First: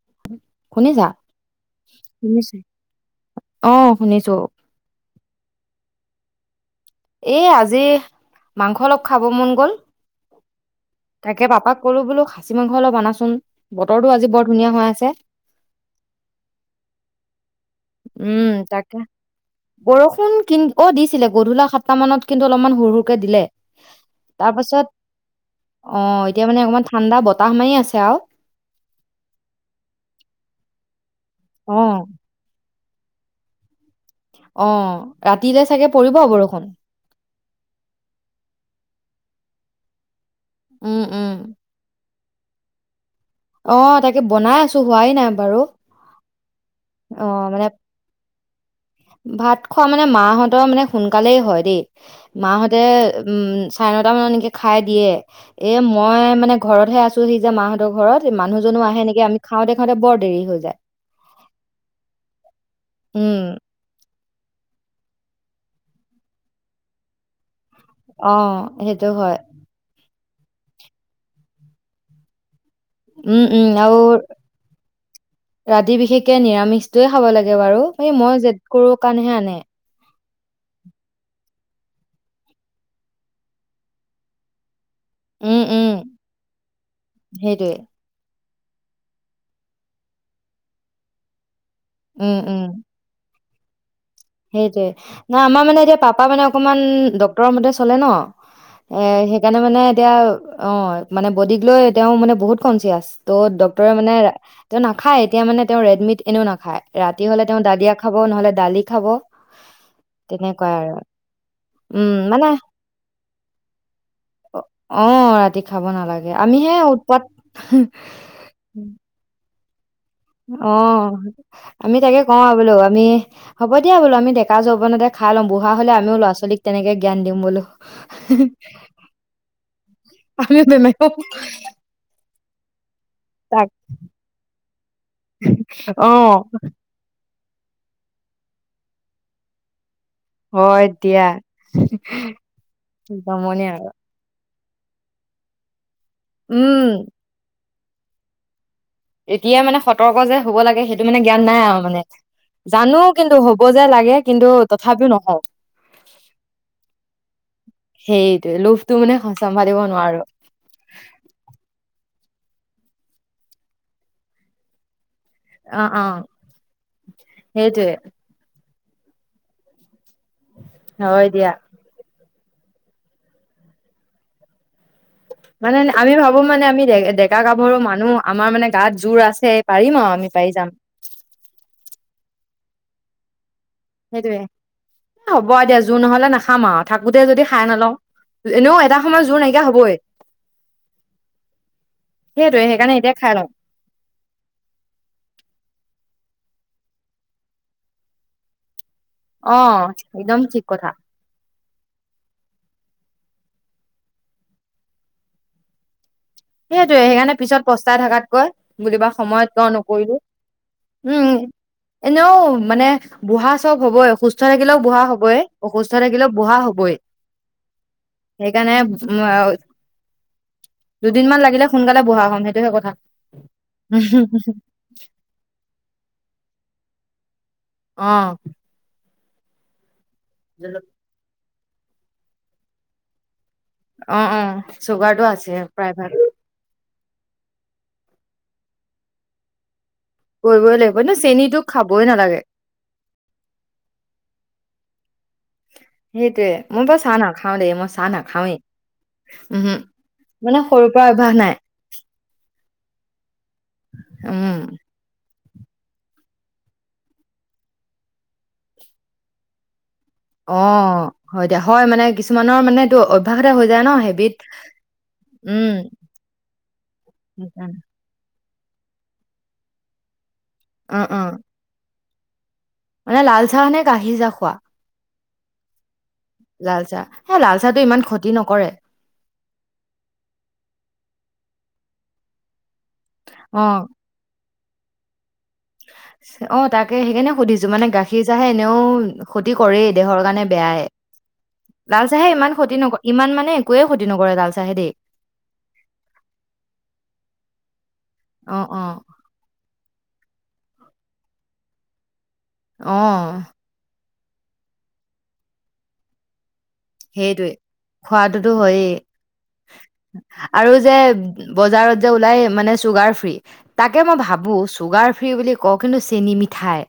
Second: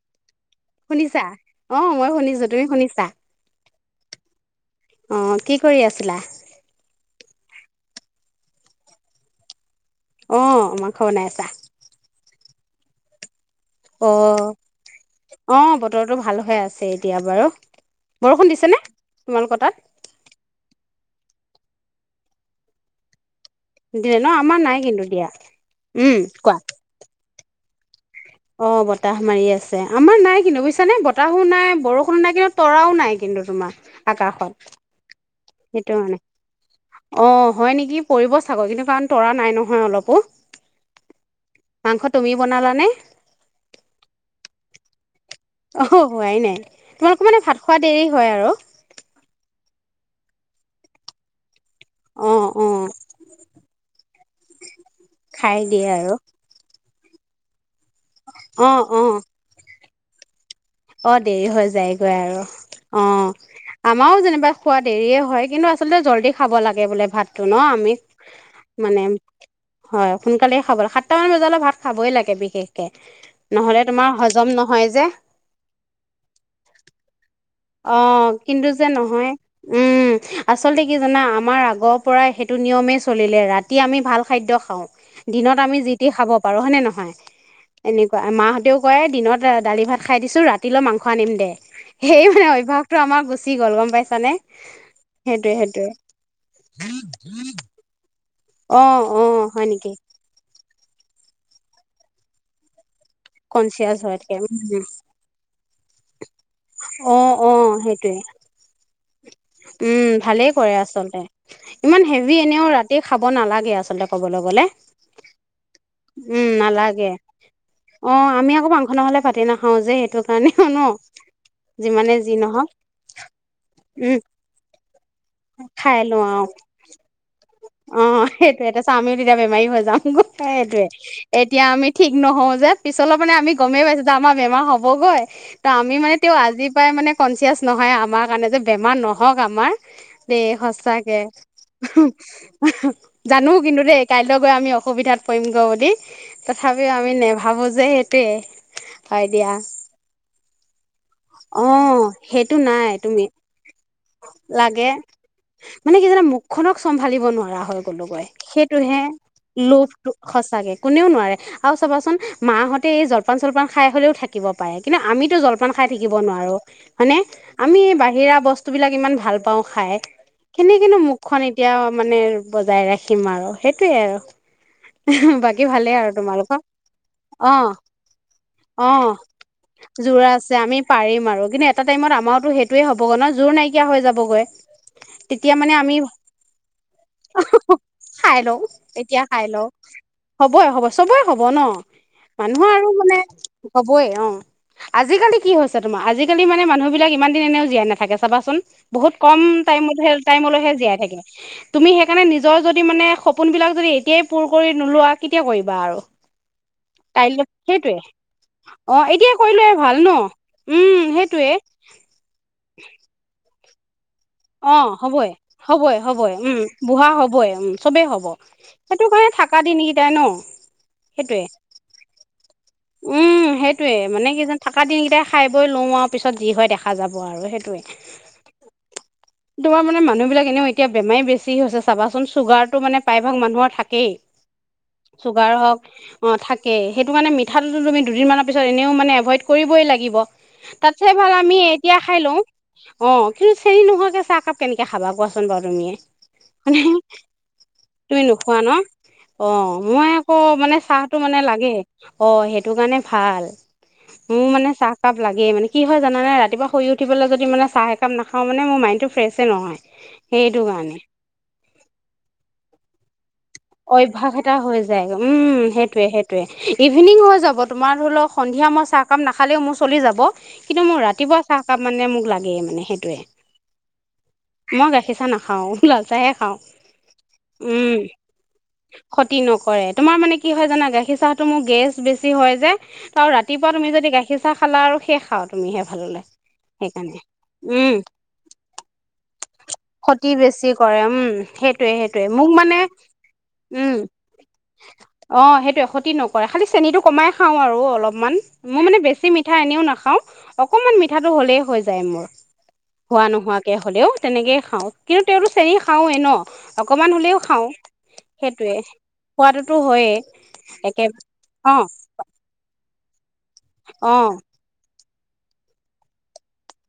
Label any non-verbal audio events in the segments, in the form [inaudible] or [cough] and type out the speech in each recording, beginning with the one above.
উ [unintelligible] শুনিছা অ', মই শুনিছো, তুমি শুনিছা, অ', শুনিছো। অ'। কি কৰি আছিলা এ আজি মাংস অলপ খাব মন গ'ল অঁ মাংস বনাই তাকে আছা? পাপাক ক'লো বোলো খাচি মাংস অলপ অনাচোন অ অ বতৰটো ভালহে আছে এতিয়া বাৰু বৰষুণ উম দিছে নে তাকে তোমালোকৰ তাত? বৰষুণ কিন্ত অ দিছিলে গধূলা সাতটা মানত কিন্তু অলপমান সৰু সুৰকে দিলে দিলে ন তাৰ আমাৰ পাছত নাই কিন্তু দিয়া অ', উম এতিয়া মানে কোৱা অকমান ঠাণ্ডা বতাহ মাৰি আছে আৰু অ বতাহ মাৰি আছে আমাৰ নাই কিনু বুজিছানেহ [unintelligible] বতাহু নাই অ', বৰষুণ নাই কিন্তু তৰাও নাই কিন্তু তোমাৰ আকাশত অ ৰাতি সেইটো মানে অ হয় নেকি পৰিব চাগৈ কিন্তু কাৰণ তৰা নাই নহয় অলপো উম উম মাংস তুমিও বনালা নে অ তাকে বনাই আছো হোৱাই নাই বাৰু। অ হোৱাইনাই তোমালোকৰ মানে ভাত খোৱা দেৰি হয় আৰু ভাত খোৱা মানে মাহঁতৰ মানে সোনকালেই হয় দেই অঁ অঁ মাহঁতে উম চাৰে নটা মানত এনেকে খাই দিয়ে খাই এ দিয়ে আৰু। মই মানে ঘৰতহে আছো সি যা মাহত [unintelligible] ঘৰত অঁ মানুহজনো অঁ আহে নেকী আমি খাওঁ দে সিহঁতে বৰ দেৰি হৈ যায় অ দেৰি হৈ যায়গৈ আৰু অ উম আমাৰও যেনিবা খোৱা দেৰিয়ে হয় কিন্তু আচলতে জল্দি খাব লাগে বোলে ভাতটো ন আমি অ মানে সেইটো হয় হয় সোনকালে খাবল সাতটামান বজালে ভাত খাবই লাগে বিশেষ উম উম নহলে আৰু তোমাৰ হজম নহয় যে ৰাতি বিশেষকে নিৰামিষটোৱে অ কিন্তু যে নহয় কাৰণেহে আনে উম আচলতে কি জানা আমাৰ আগৰ পৰা সেইটো নিয়মেই চলিলে ৰাতি আমি ভাল খাদ্য খাওঁ দিনত উম আমি উম যি তি খাব পাৰো হয়নে নহয় সেইটোৱে এনেকুৱা মাহ তেওঁও কয় দিনত দালি ভাত খাই দিছোঁ ৰাতিলৈ মাংস আনিম দে সেই উম উম অভ্যাস টো আামাৰ গুচি- গ'ল গম পাই- সেইটোৱে নাই আমাৰ মানে এতিয়া পাপা মানে অকমান ডক্তৰৰ মতে চলে ন অ', এ অ', সেইকাৰণে হয় মানে নেকি? এতিয়া অ মানে বডীক লৈ তেওঁ মানে বহুত কনচিয়াচ ত ডক্তৰে কনচিয়াছ মানে হৈ থাকে তেওঁ উম নাখায় এতিয়া মানে তেওঁ ৰেডমিট এনেও নাখায় ৰাতি অ', হলে তেওঁ অ', দালিয়া খাব সেইটোয়ে নহলে দালি খাব উম ভালেই তেনেকুৱাই কৰে আৰু আচলতে ইমান উম হেভি মানে এনেও ৰাতি খাব নালাগে আচলতে কবলৈ গলে অ ৰাতি খাব নালাগে উম আমিহে নালাগে। উৎপাত অ আমি আকৌ মাংস নহ'লে ভাতে না- অ যে কাৰণেও অ ন আমি যিমানে তাকে যি কওঁ আৰু নহওক বোলো আমি হ'ব দিয়া বোলো উম, আমি ডেকা যৌৱনতে খাই লম বুঢ়া হলে খাই আমিও লওঁ ল'ৰা আৰু ছোৱালীক তেনেকে জ্ঞান দিম বুলো অ সেইটোয়ে তাছত আমিও তেতিয়া বেমাৰী হৈ যাম আমিও সেইটোয়ে বেমাৰী হম এতিয়া আমি ঠিক নহ- ও যে পিছলৈ মানে আমি তাক গমেই পাইছো যে আমাৰ বেমাৰ হ'বগৈ ত আমি অ মানে তেওঁ আজি পায় মানে কনচিয়াচ নহয় আমাৰ কাৰণে যে বেমাৰ নহওক আমাৰ দেই হয় সঁচাকে দিয়া জানো জমনি কিন্তু আৰু দেই কাইলৈ গৈ আমি অসুবিধাত পৰিমগৈ বুলি তথাপিও আমি নেভাবো যে হেইটোৱে এতিয়াই মানে সতৰ্ক যে হ'ব লাগে সেইটো মানে জ্ঞান নাই অ আৰু মানে সেইটো নাই জানো তুমি কিন্তু হ'ব যে লাগে কিন্তু লাগে তথাপিও নহওঁ মানে কি জানা মুখখনক চম্ভালিব নোৱাৰা হৈ গলোগৈ সেইটোৱে সেইটো লোভটো হে মানে চম্ভালিব লোভটো নোৱাৰো সঁচাকে কোনেও নোৱাৰে আৰু চাব- চোন মাহঁতে এই জলপান চলপান খাই হলেও থাকিব পাৰে কিন্তু আমিত জলপান অ খাই অ থাকিব নোৱাৰো হয় নে আমি সেইটোৱে বাহিৰা বস্তু বস্তুবলাক ইমান ভাল পাওঁ খাই কেনেকেনো হয় মুখখন দিয়া এতিয়া মানে বজাই ৰাখিম আৰু সেইটোৱে আৰু বাকী মানে ভালেই আৰু আমি ভাবো তোমালোকৰ মানে আমি ডেকা অ গাভৰু মানুহ আমাৰ মানে অ গাত জোৰ আছে পাৰিম আৰু যোৰা পাৰি আছে যাম আমি পাৰিম আৰু কিন্তু এটা টাইমত আমাৰতো সেই তোয়ে হ'বগে ন জোৰ নাই- কিয়া হৈ সেইটোয়ে যাবগৈ হ'ব তেতিয়া মানে এতিয়া আমি জোৰ নহলে নাখাম আৰু থাকোতে হ যদি খাই হ নলওঁ খাই লও এনেও এটা এতিয়া সময়ত জোৰ খাই নাইকিয়া লওঁ হবই হ'বই হ'ব চবেই হ'ব ন সেইটোৱে মানুহৰ আৰু সেইকাৰণে এতিয়া মানে খাই লওঁ হবই অ আজিকালি কি হৈছে তোমাৰ আজি- আজিকালি মান মানুহবিলাক ইমান দিন এনেও জীয়াই‌ নাথাকে চাবাচোন বহুত কম অ টাইম একদম ঠিক টাইমে কথা জীয়াই থাকে তুমি সেইকাৰণে নিজৰ যদি মান সপো পোন বিলাক যদি এতিয়াই পুৰ কৰি নোলোৱা কেতিয়া কৰিবা আৰু সেইটোয়ে সেইকাৰণে কাইলৈ পিছত পস্তাই সেইটোৱে থকাত কৈ বুুলি অ' বা এতিয়াই সময়ত কিয় কৰিলোৱাই ভাল ন নকৰিলো। উম এনেও মানে বুঢা চব হবই সুস্থ অ থাকিলেও বুঢ়া হ'বই অসুস্থ হ'বই থাকিলেও হ'বই বুঢ়া উম হ'বই বুঢ়া হবই উম চবেই হ'ব সেইকাৰণে সেইটো কাৰণে থকা দিনকেইটাই ন দুদিনমান সেইটোৱে লাগিলে সোনকালে বুঢ়া হ'ম সেইটো উম সেইটোয়ে মানে কি যান থকা দিন কেইটাই খাই বৈ লওঁ আৰু পিছত যি হয় দেখা আ যাব আৰু সেইটো আহ তোমাৰ মানে মানুহ বিলাক এনেও এতিয়া বেমাৰ বেছি কি হৈছে চাবাচোন চুগাৰ মানে প্ৰায়ভাগ মানুহৰ থাকেই অ অ চুগাৰটো চুগাৰ আছে হওক প্ৰায় ভাগ অ থাকেই সেইটো কাৰণে মিঠাটো তুমদিনমানৰ পিছত এনেও মানে এভইড কৰিবই লাগিব কৰিবই লাগিব তাতছে কিন্তু ভাল আমি চেনীটো এতিয়া খাবই খাই লও। নালাগে অ কিন্তু চেনি নোহোৱাকে কেনেকে খাবা কোৱাচোন বাৰু? তুমিয়ে সেইটোয়ে মানে মই বা চাহ নাখাও দেই মই চাহ তুমি নোখোৱা নাখাওৱেই ন অ উম হ মই আকৌ মানে সৰুৰ পৰা চাহটো অভ্যাস মানে নাই লাগে অ সেইটো কাৰণে ভাল মোৰ উম মানে চাহকাপ লাগে লাগে মানে কি হয় জানে ৰাতিপুৱা শুই উঠিবলে যদি মানে চাহ একাম নাওঁ মানে মাইনটো ফ্ৰেছে নহয় সেইটো অ কাৰণে হয় দিয়া হয় মানে কিছুমানৰ মানে এইটো অভ্যাসতে হৈ যায় ন অভ্যাস হেবিট এটা হৈ যায় উম সেইটোয়ে সেইটোয়ে ইভিনিং হৈ যাব সেইকাৰণে। তোমাৰ ধৰি লও সন্ধিয়া মই চাহ কাম নাখালেও মোৰ চলি যাব কিন্তু মোৰ অ অ ৰাতিপুৱা চাহকাপ মানে মোক লাগেই মা মানে লালচাহনে গাখীৰ চাহ খোৱা মই গাখীৰ চাহ নাখাওঁ লাল চাহে খাওঁ লালচাহ সে লালচাহটো উম ইমান খতি ক্ষতি নকৰে তোমাৰ মানে কি হয় জানা গাখীৰ চাহটো মোক গেছ বেছি হয় যায় ত অ ৰাতিপুৱা তুমি যদি গাখীৰ পঠা খালা আৰু শেষ খাৱত। অ তাকে সেইকাৰণে সুধিছো। মানে উম গাখীৰ চাহে এনেও ক্ষতি কৰেই দেহৰ ক্ষতি কাৰণে বেছি বেয়াইে। কৰে উম সেইটোয়ে লাল সেইটোয়ে চাহে মোক ইমান ক্ষতি মানে নকৰে ইমান মানে একোৱে উম ক্ষতি নকৰে লাল চাহে দেই অ সেইটো এ ক্ষতি নকৰে। খালি চেনটো কমাই খাও আৰু অলপমান, অ মোৰ অ মানে বেছি মিঠাই এনেও নাখাওঁ। খাওঁ অকমান মিঠাটো হ'লেই হৈ যায় মোৰ। অ হোৱা নোহোৱাকে হলেও। তেনেকেই খাওঁ, কিন্তু তেওঁতো চেনি খাওৱে ন। অকমান হ'লেও খাওঁ। খোৱাতোতো সেইটোৱে হয়েই খোৱাটোতো হয়েই আৰু যে একে অ বজাৰত যে ওলাই মানে। ছুগাৰ ফ্ৰী তাকে মই অ ভাবো চুগাৰ ফ্ৰী বুলি কওঁ কিন্তু চেনি মিঠাই।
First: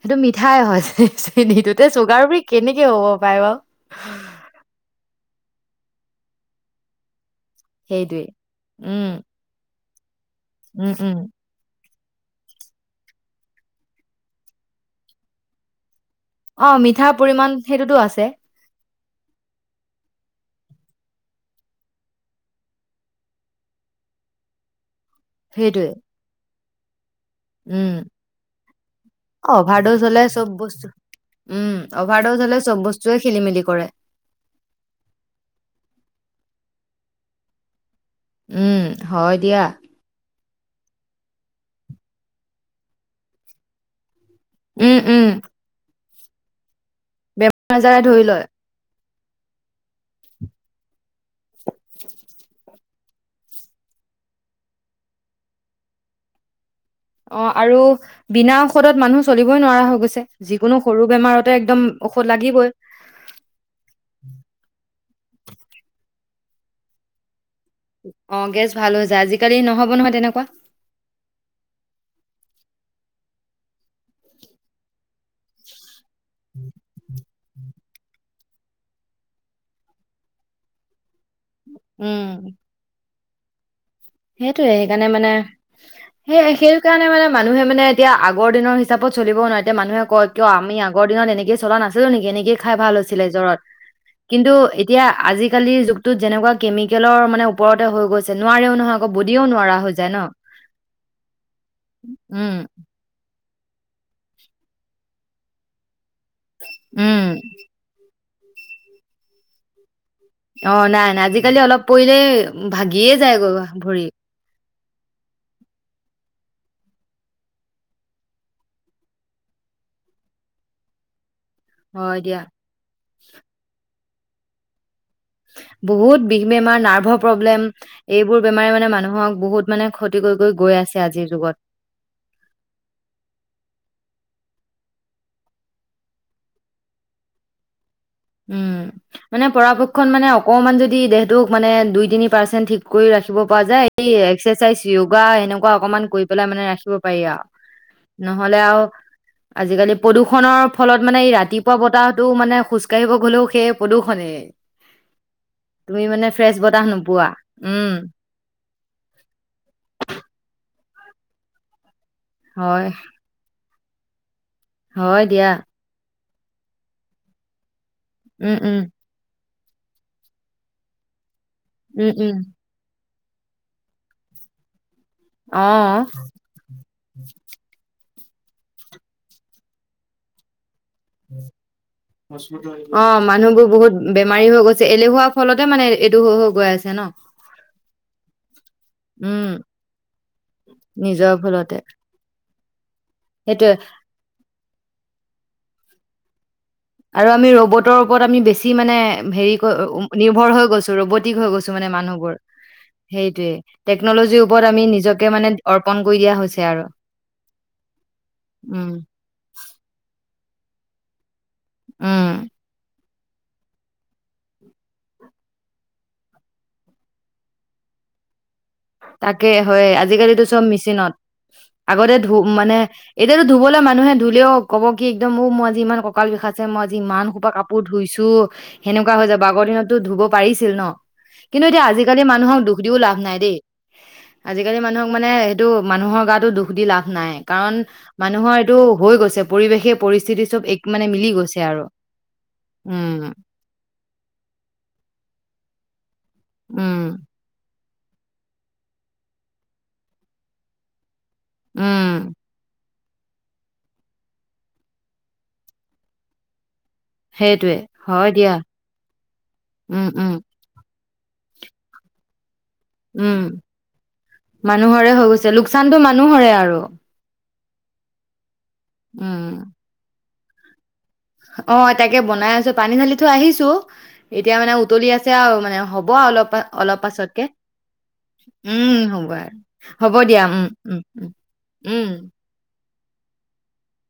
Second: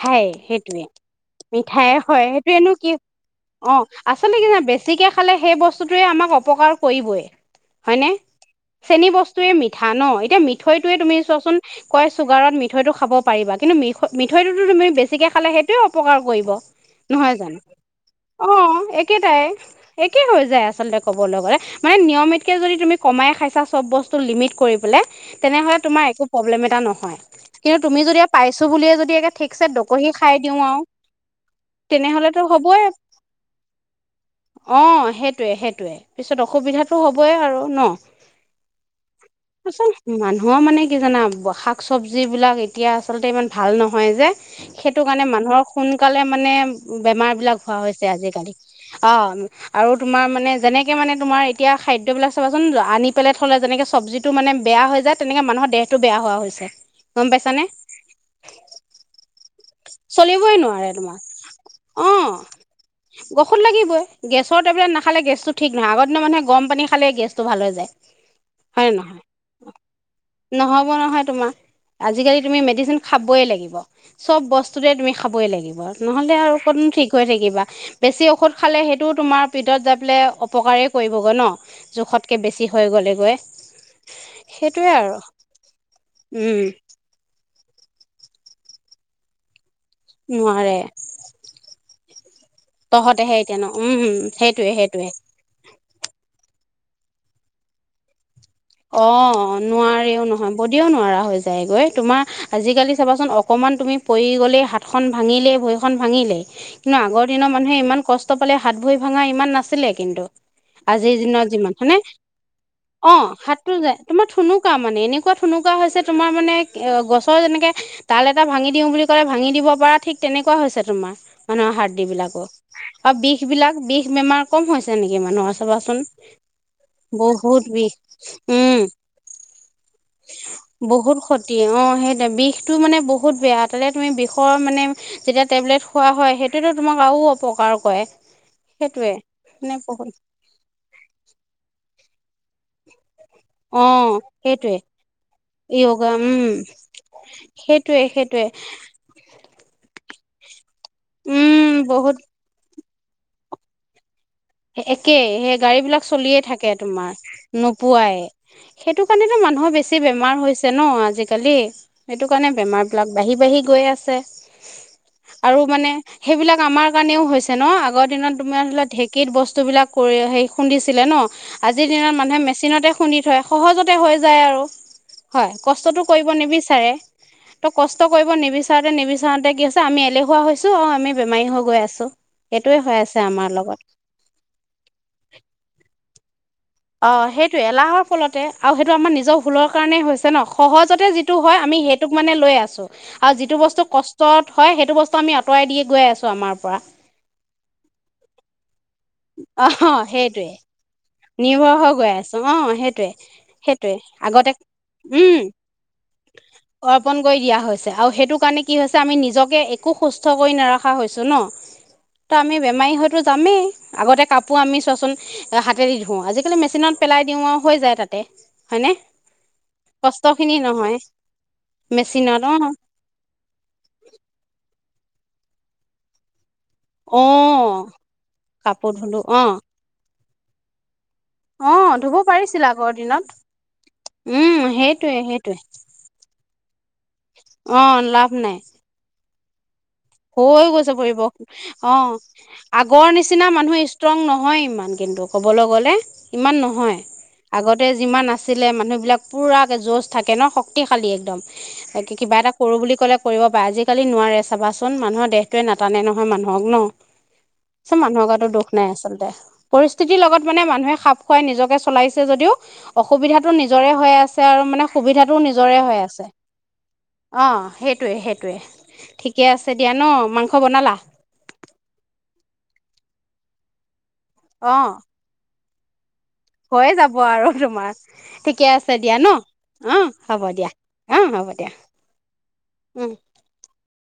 সেইটো মিঠাই হয় চেনী ততে মিঠাই চুগাৰ হয় ফ্ৰি সেইটোৱেনো কেনেকে কি হ'ব পাৰে বাও? অ আচলতে কি জানা বেছিকে খালে সেই বস্তুতোৱে আমাক অপকাৰ কৰিবই। হয় নে? সেইটোৱে চেনী উম বস্তুৱে মিঠ থানৈ এতিয়া উম মিঠৈটোয়ে তুমি উম চোৱাচোন কয় চুগাৰত মিঠৈ টো খাব পাৰিবা কিন্তু মি মিঠৈটোতো তুমি বেছিকে খালে সেইটোৱে উপকাৰ কৰিব অ মিঠাৰ নহয় পৰিমাণ জানো? সেইটোতো আছে অ একেটাই, একে হৈ যায় আচলতে ক'বলৈ গ'লে। মানে নিয়মিতকে যদি তুমি কমাই খাইছা চব বস্তু লিমিট কৰি পেলাই তেনেহলে সেইটোৱে তোমাৰ একো প্ৰব্লেম এটা নহয়। কিন্তু উম তুমি যদি‌ আৰু পাইছ বুলিয়ে যদি একে ঠিকছে অভাৰ ড'জ দকহি হ'লে খাই চব দিওঁ আও, বস্তু উম অভাৰ ড'জ তেনেহলেতো হ'লে চব হবই বস্তুৱে খেলি মেলি কৰে অ সেইটোৱে সেইটোৱে। সুবিধাটো হ'বই আৰু ন? উম হয় দিয়া। আচল মানুহৰ মানে কি জানা, শাক চব্জিবিলাক এতিয়া আচলতে ইমান ভাল নহয় যে। উম সেইটো কাৰণে উম মানুহৰ শুন সোনকালে মানে বেমাৰ বিলাক হোৱা আজাৰে হৈছে ধৰি লয় আজিকালি। অ আৰু তোমাৰ মানে যেনেকে মানে তোমাৰ এতিয়া খাদ্যবিলাক চাবাচোন আনি পেলাই থলে যেনেকে চব্জটো মানে বেয়া হৈ যায়, তেনেকে মানুহৰ দেহটো বেয়া হোৱা হৈছে। গম অ পাইছানে আৰু বিনা ঔষধত মানুহ চলিবই নোৱাৰা হৈ গৈছে চলিবই যিকোনো নোৱাৰে সৰু তোমাৰ বেমাৰতে একদম অ ঔষধ লাগিবই খালে গেছটো ঠিক নহয় আগৰ দিনৰ মানুহে গৰম পানী খালেই গেছ [unintelligible] ভাল হৈ যায় অ গেছ হয় ভাল ন হৈ যায় আজিকালি নহ'ব নহয় তেনেকুৱা নহব নহয় তোমাৰ [unintelligible] তুমিটো মেডচিন খাবই লাগিব চব বস্তুতে তুমি খাবই লাগিব নহ'লে আৰু কতণো ঠিক হৈ থাকিবা বেছি ঔষধ খালে সেইটোও তোমাৰ ভিতত যাই পেলাই অপকাৰেই কৰিব [unintelligible] গৈ, গৈ, ন, উম জোখতকে বেছি হৈ গ'লেগৈ। সেইটোয়ে সেইটোৱে সেইকাৰণে আৰু মানে সেই উম সেইটো কাৰণে মানে ম মানুহে মানে এতিয়া আগৰ দিনৰ হিচাপত চলিব নোৱাৰে। এতি মানুহে কিয় নোৱাৰে আমিগৰ দিনত এনেকেই চলা নাছিল নকে নকি [unintelligible] খাই ভাল হৈছিলে তহঁতেহে এতিয়া জ্বৰত ন উম কিন্তু সেইটোৱে এতিয়া সেইটোৱে আজিকালিৰ যুগটোত যেনেকুৱা কেমিকেলৰ মানে ওপৰতে হৈ গৈছে নোৱাৰে। অ, নোৱাৰেও নহয়। বদিও নোৱাৰা হৈ যায়গৈ। তোমাৰ উম আজিকালি চাবাচোন অক অকণমান তুমি পৰি গ'লেই হাতখন ভাঙিলেই ভৰিখন ভাঙিলে কিন্তু উম আগৰ দিনৰ মানুহে ইমান কষ্ট ষ্ট পালে হাত ভৰি ভাঙা ইমান নাছিলে কিন্তু অ নাই আজিৰ নাই দিনত আজিকালি যিমান অলপ হয়নে পৰিলে ভাগিয়ে অ যায় গ হাতটো তোমাৰ থুনুকা মানে এনেকোৱা থুনুকা হৈছে তোমাৰ মানে গছৰ যেনেকে তাল এটা ভাঙি দিও বুলি কলে ভাঙি দিব পাৰা ঠিক তেনেকুৱা হৈছে তোমাৰ মানুহৰ হাৰ্ডি হয় দিয়া বিলাকো। অ, বিষ বিলাক বিষ। বেমাৰ কম হৈছে নেকি মানুহৰ চাবাচোন বহুত বিষ বেমাৰ নাৰ্ভৰ প্ৰব্লেম বহুত বিষ এইবোৰ বেমাৰে উম মানে মানুহক বহুত মানে ক্ষতি কৰি কৰি গৈ আছে বহুত আজিৰ যুগত ক্ষতি অ সেইটো বিষটো মানে বহুত বেয়া তালতে তুমি বিষ ষৰ মানে যেতিয়া টেবলেট খোৱা হয় সেইটোতো তোমাক আৰু অপকাৰ কৰে [unintelligible] উম সেইটোৱে মানে পৰাপক্ষত বহুত মানে অকমান যদি দেহটোক মানে দুই তিনি পাৰ্চেন ঠিক কৰি ৰাখি। ৰাখিব পৰা অ যায়। এইয়ে সেইটোৱে এক্সেচাইজ য়গা এনেকুৱা অকপমান য়োগা কৰি পেলাই উম মানে ৰাখিব পাৰি আৰ, সেইটোৱে সেইটোৱে নহলে আৰু আজিকালি পদু খনৰ ফলত মানে উম ৰাতিপুৱা বহুত বতাহটো মানে খোজ কাঢ়ি ভিক্ষাৰী সকলেও সেই পদূষণে। এ-একে সেই গাড়ী বিলাক চলিয়ে ফ্ৰেছ থাকে বতাহ নোপোৱা তোমাৰ উম নোপোৱাই সেইটো কাৰণেতো মানুহৰ বেছি বেমাৰ হৈছ ছে ন আজিকালি [inaudible] সেইটো কাৰণে হয় বেমাৰ বিলাক বাঢ়ি বাঢ়ি গৈছে চেচ হয় দিয়া সেইবিলাক আমাৰ কাৰণেও হৈছে ন আগ দিনত উম তোমাৰ উম বস্তু বিলাক কৰি হে খুন্দিছিলে ন আজিৰ দিনত উম উম মানুহে মেচিনতে- খুন্দি থয় সহজতে হৈ যায় আৰু। হয় অ কষ্টতটো কৰিব নিবিচাৰে ত কৰিব নিবিচাৰোতে নিবিচাৰোতে কি আছে আমি এলেহুৱা হৈছে ট, আমি বেমাৰী হৈ গৈ আছো সেইটোয়ে হৈ অ আছে আমাৰ মানুহবোৰ লগত। বহুত বেমাৰী হৈ গৈছে এলেহুৱা ফলতে মানে এইটো হৈ হৈ গৈ আছে ন অ সেইটো এলাহৰ ফলতে আৰু সেইটো আমাৰ নিজৰ উম ভুলৰ কাৰণে হৈছে ন সহজতে নিজৰ যিটো হয় ফলতে আমি সেইটোক মানে লৈ আছো আৰু যিটো সেইটোয়ে বস্তু কষ্টত হয় সেইটো বস্তু আমি আঁতৰাই দিয়ে। গৈ আছো আমাৰ পৰা আৰু আমি ৰ'বটৰ ওপৰত আমি বেছি মানে হেৰি অ সেইটোৱে নিৰ্ভৰ হৈ গৈছো ৰ'ব নিৰ্ভৰ হৈ গৈ আছো অ সেইটয়ে সেইটোয়ে টেকনলজিৰ আগতে ওপৰত আমি নিজকে উম মানে অৰ্পন কৰি দিয়া হৈছে আৰু অৰ্পন কৰি দিয়া হৈছে আৰু সেইটো কাৰণে কি উম হৈছে আমি নিজকে একো সুস্থ কষ্ট কৰি নাৰাখা হৈছোঁ ন উম তা আমি বেমাৰী হ জামে আগতে কাপোৰ আমি চোৱাচোন হাতেৰে হাতে দি ধো আজিকালি মেচিনত পেলাই দিওঁ আৰু হৈ যায় তাতে হয়নে তাকে হয় কষ্ট আজিকালিতো খিনি চব নহয় মেচিনত আগতে ধূ মেচিনত অ মানে এতিয়াতো ধুবলৈ মানুহে ধুলেও ক'ব কি একদম মোক মই আজি ই কঁকাল বিষাইছে মই যি অ ইমান সোপা কাপোৰ ধুইছো কাপোৰ সেনেুকোৱা ধুলো হয় অ আগৰ দিনতো ধুব পাৰিছিল ন কিন্তু অ এতিয়া ধুব আজিকালি মানুহক পাৰিছিল দুখ আগৰ দিও লাভ দিনত নাই দেই উম আজিকালি মানুহক সেইটোৱে মানে সেইটোৱে সেইটো মানুহৰ গাতো দুখ দি লাভ নাই কাৰণ অ লাভ মানুহৰ নাই এইটো হৈ গৈছে পৰিৱেশেই হৈ গৈছে পৰিব অ আগৰ উম নিচিনা মানুহ ষ্ট্ৰং নহয় ইমান কিন্তু কবলৈ গ'লে ইমান নহয়। উম আগত। যিমান আছিলে মানুহবিলাক পুৰাকে যজ থাকে ন শক্তিশালী একদম উম কিবা এটা কৰো বুলি ক'লে, কৰিব পাৰে আজিকালি নোৱাৰে চাবা। চোন মানুহৰ দেহটোৱে নাটানে নহয় মানুহক ন। সেইটোৱে মানুহৰ হয় কাৰতো দিয়া দুখ নাই আচলতে উম পৰিস্থিতিৰ উম লগত মানে মানুহে খাপ- খুৱাই নিজকে চলাইছে। যদিও উম অসুবিধাতটো নিজৰে হৈ আছে আৰু মানে মানুহৰে হৈ সুবিধাটোও গৈছে নিজৰে লোকচানটো হৈ আছে। মানুহৰে আৰু অ, সেইটোৱে সেইটোৱে ঠিকে উম আছে দিয়া ন মাং হ'ব নালা অ তাকে বনাই আছো পানী ঢালি থৈ আহিছো। এতিয়া মানে অ উতলি আছে আৰু মানে হ'ব অলপ হৈয়ে অলপ যাব পাছতকে আৰু তোমাৰ ঠিকে উম আছে দিয়া হ'ব ন আৰু অ হ'ব দিয়া। উম, উম, অ উম, হ'ব দিয়া উম। উম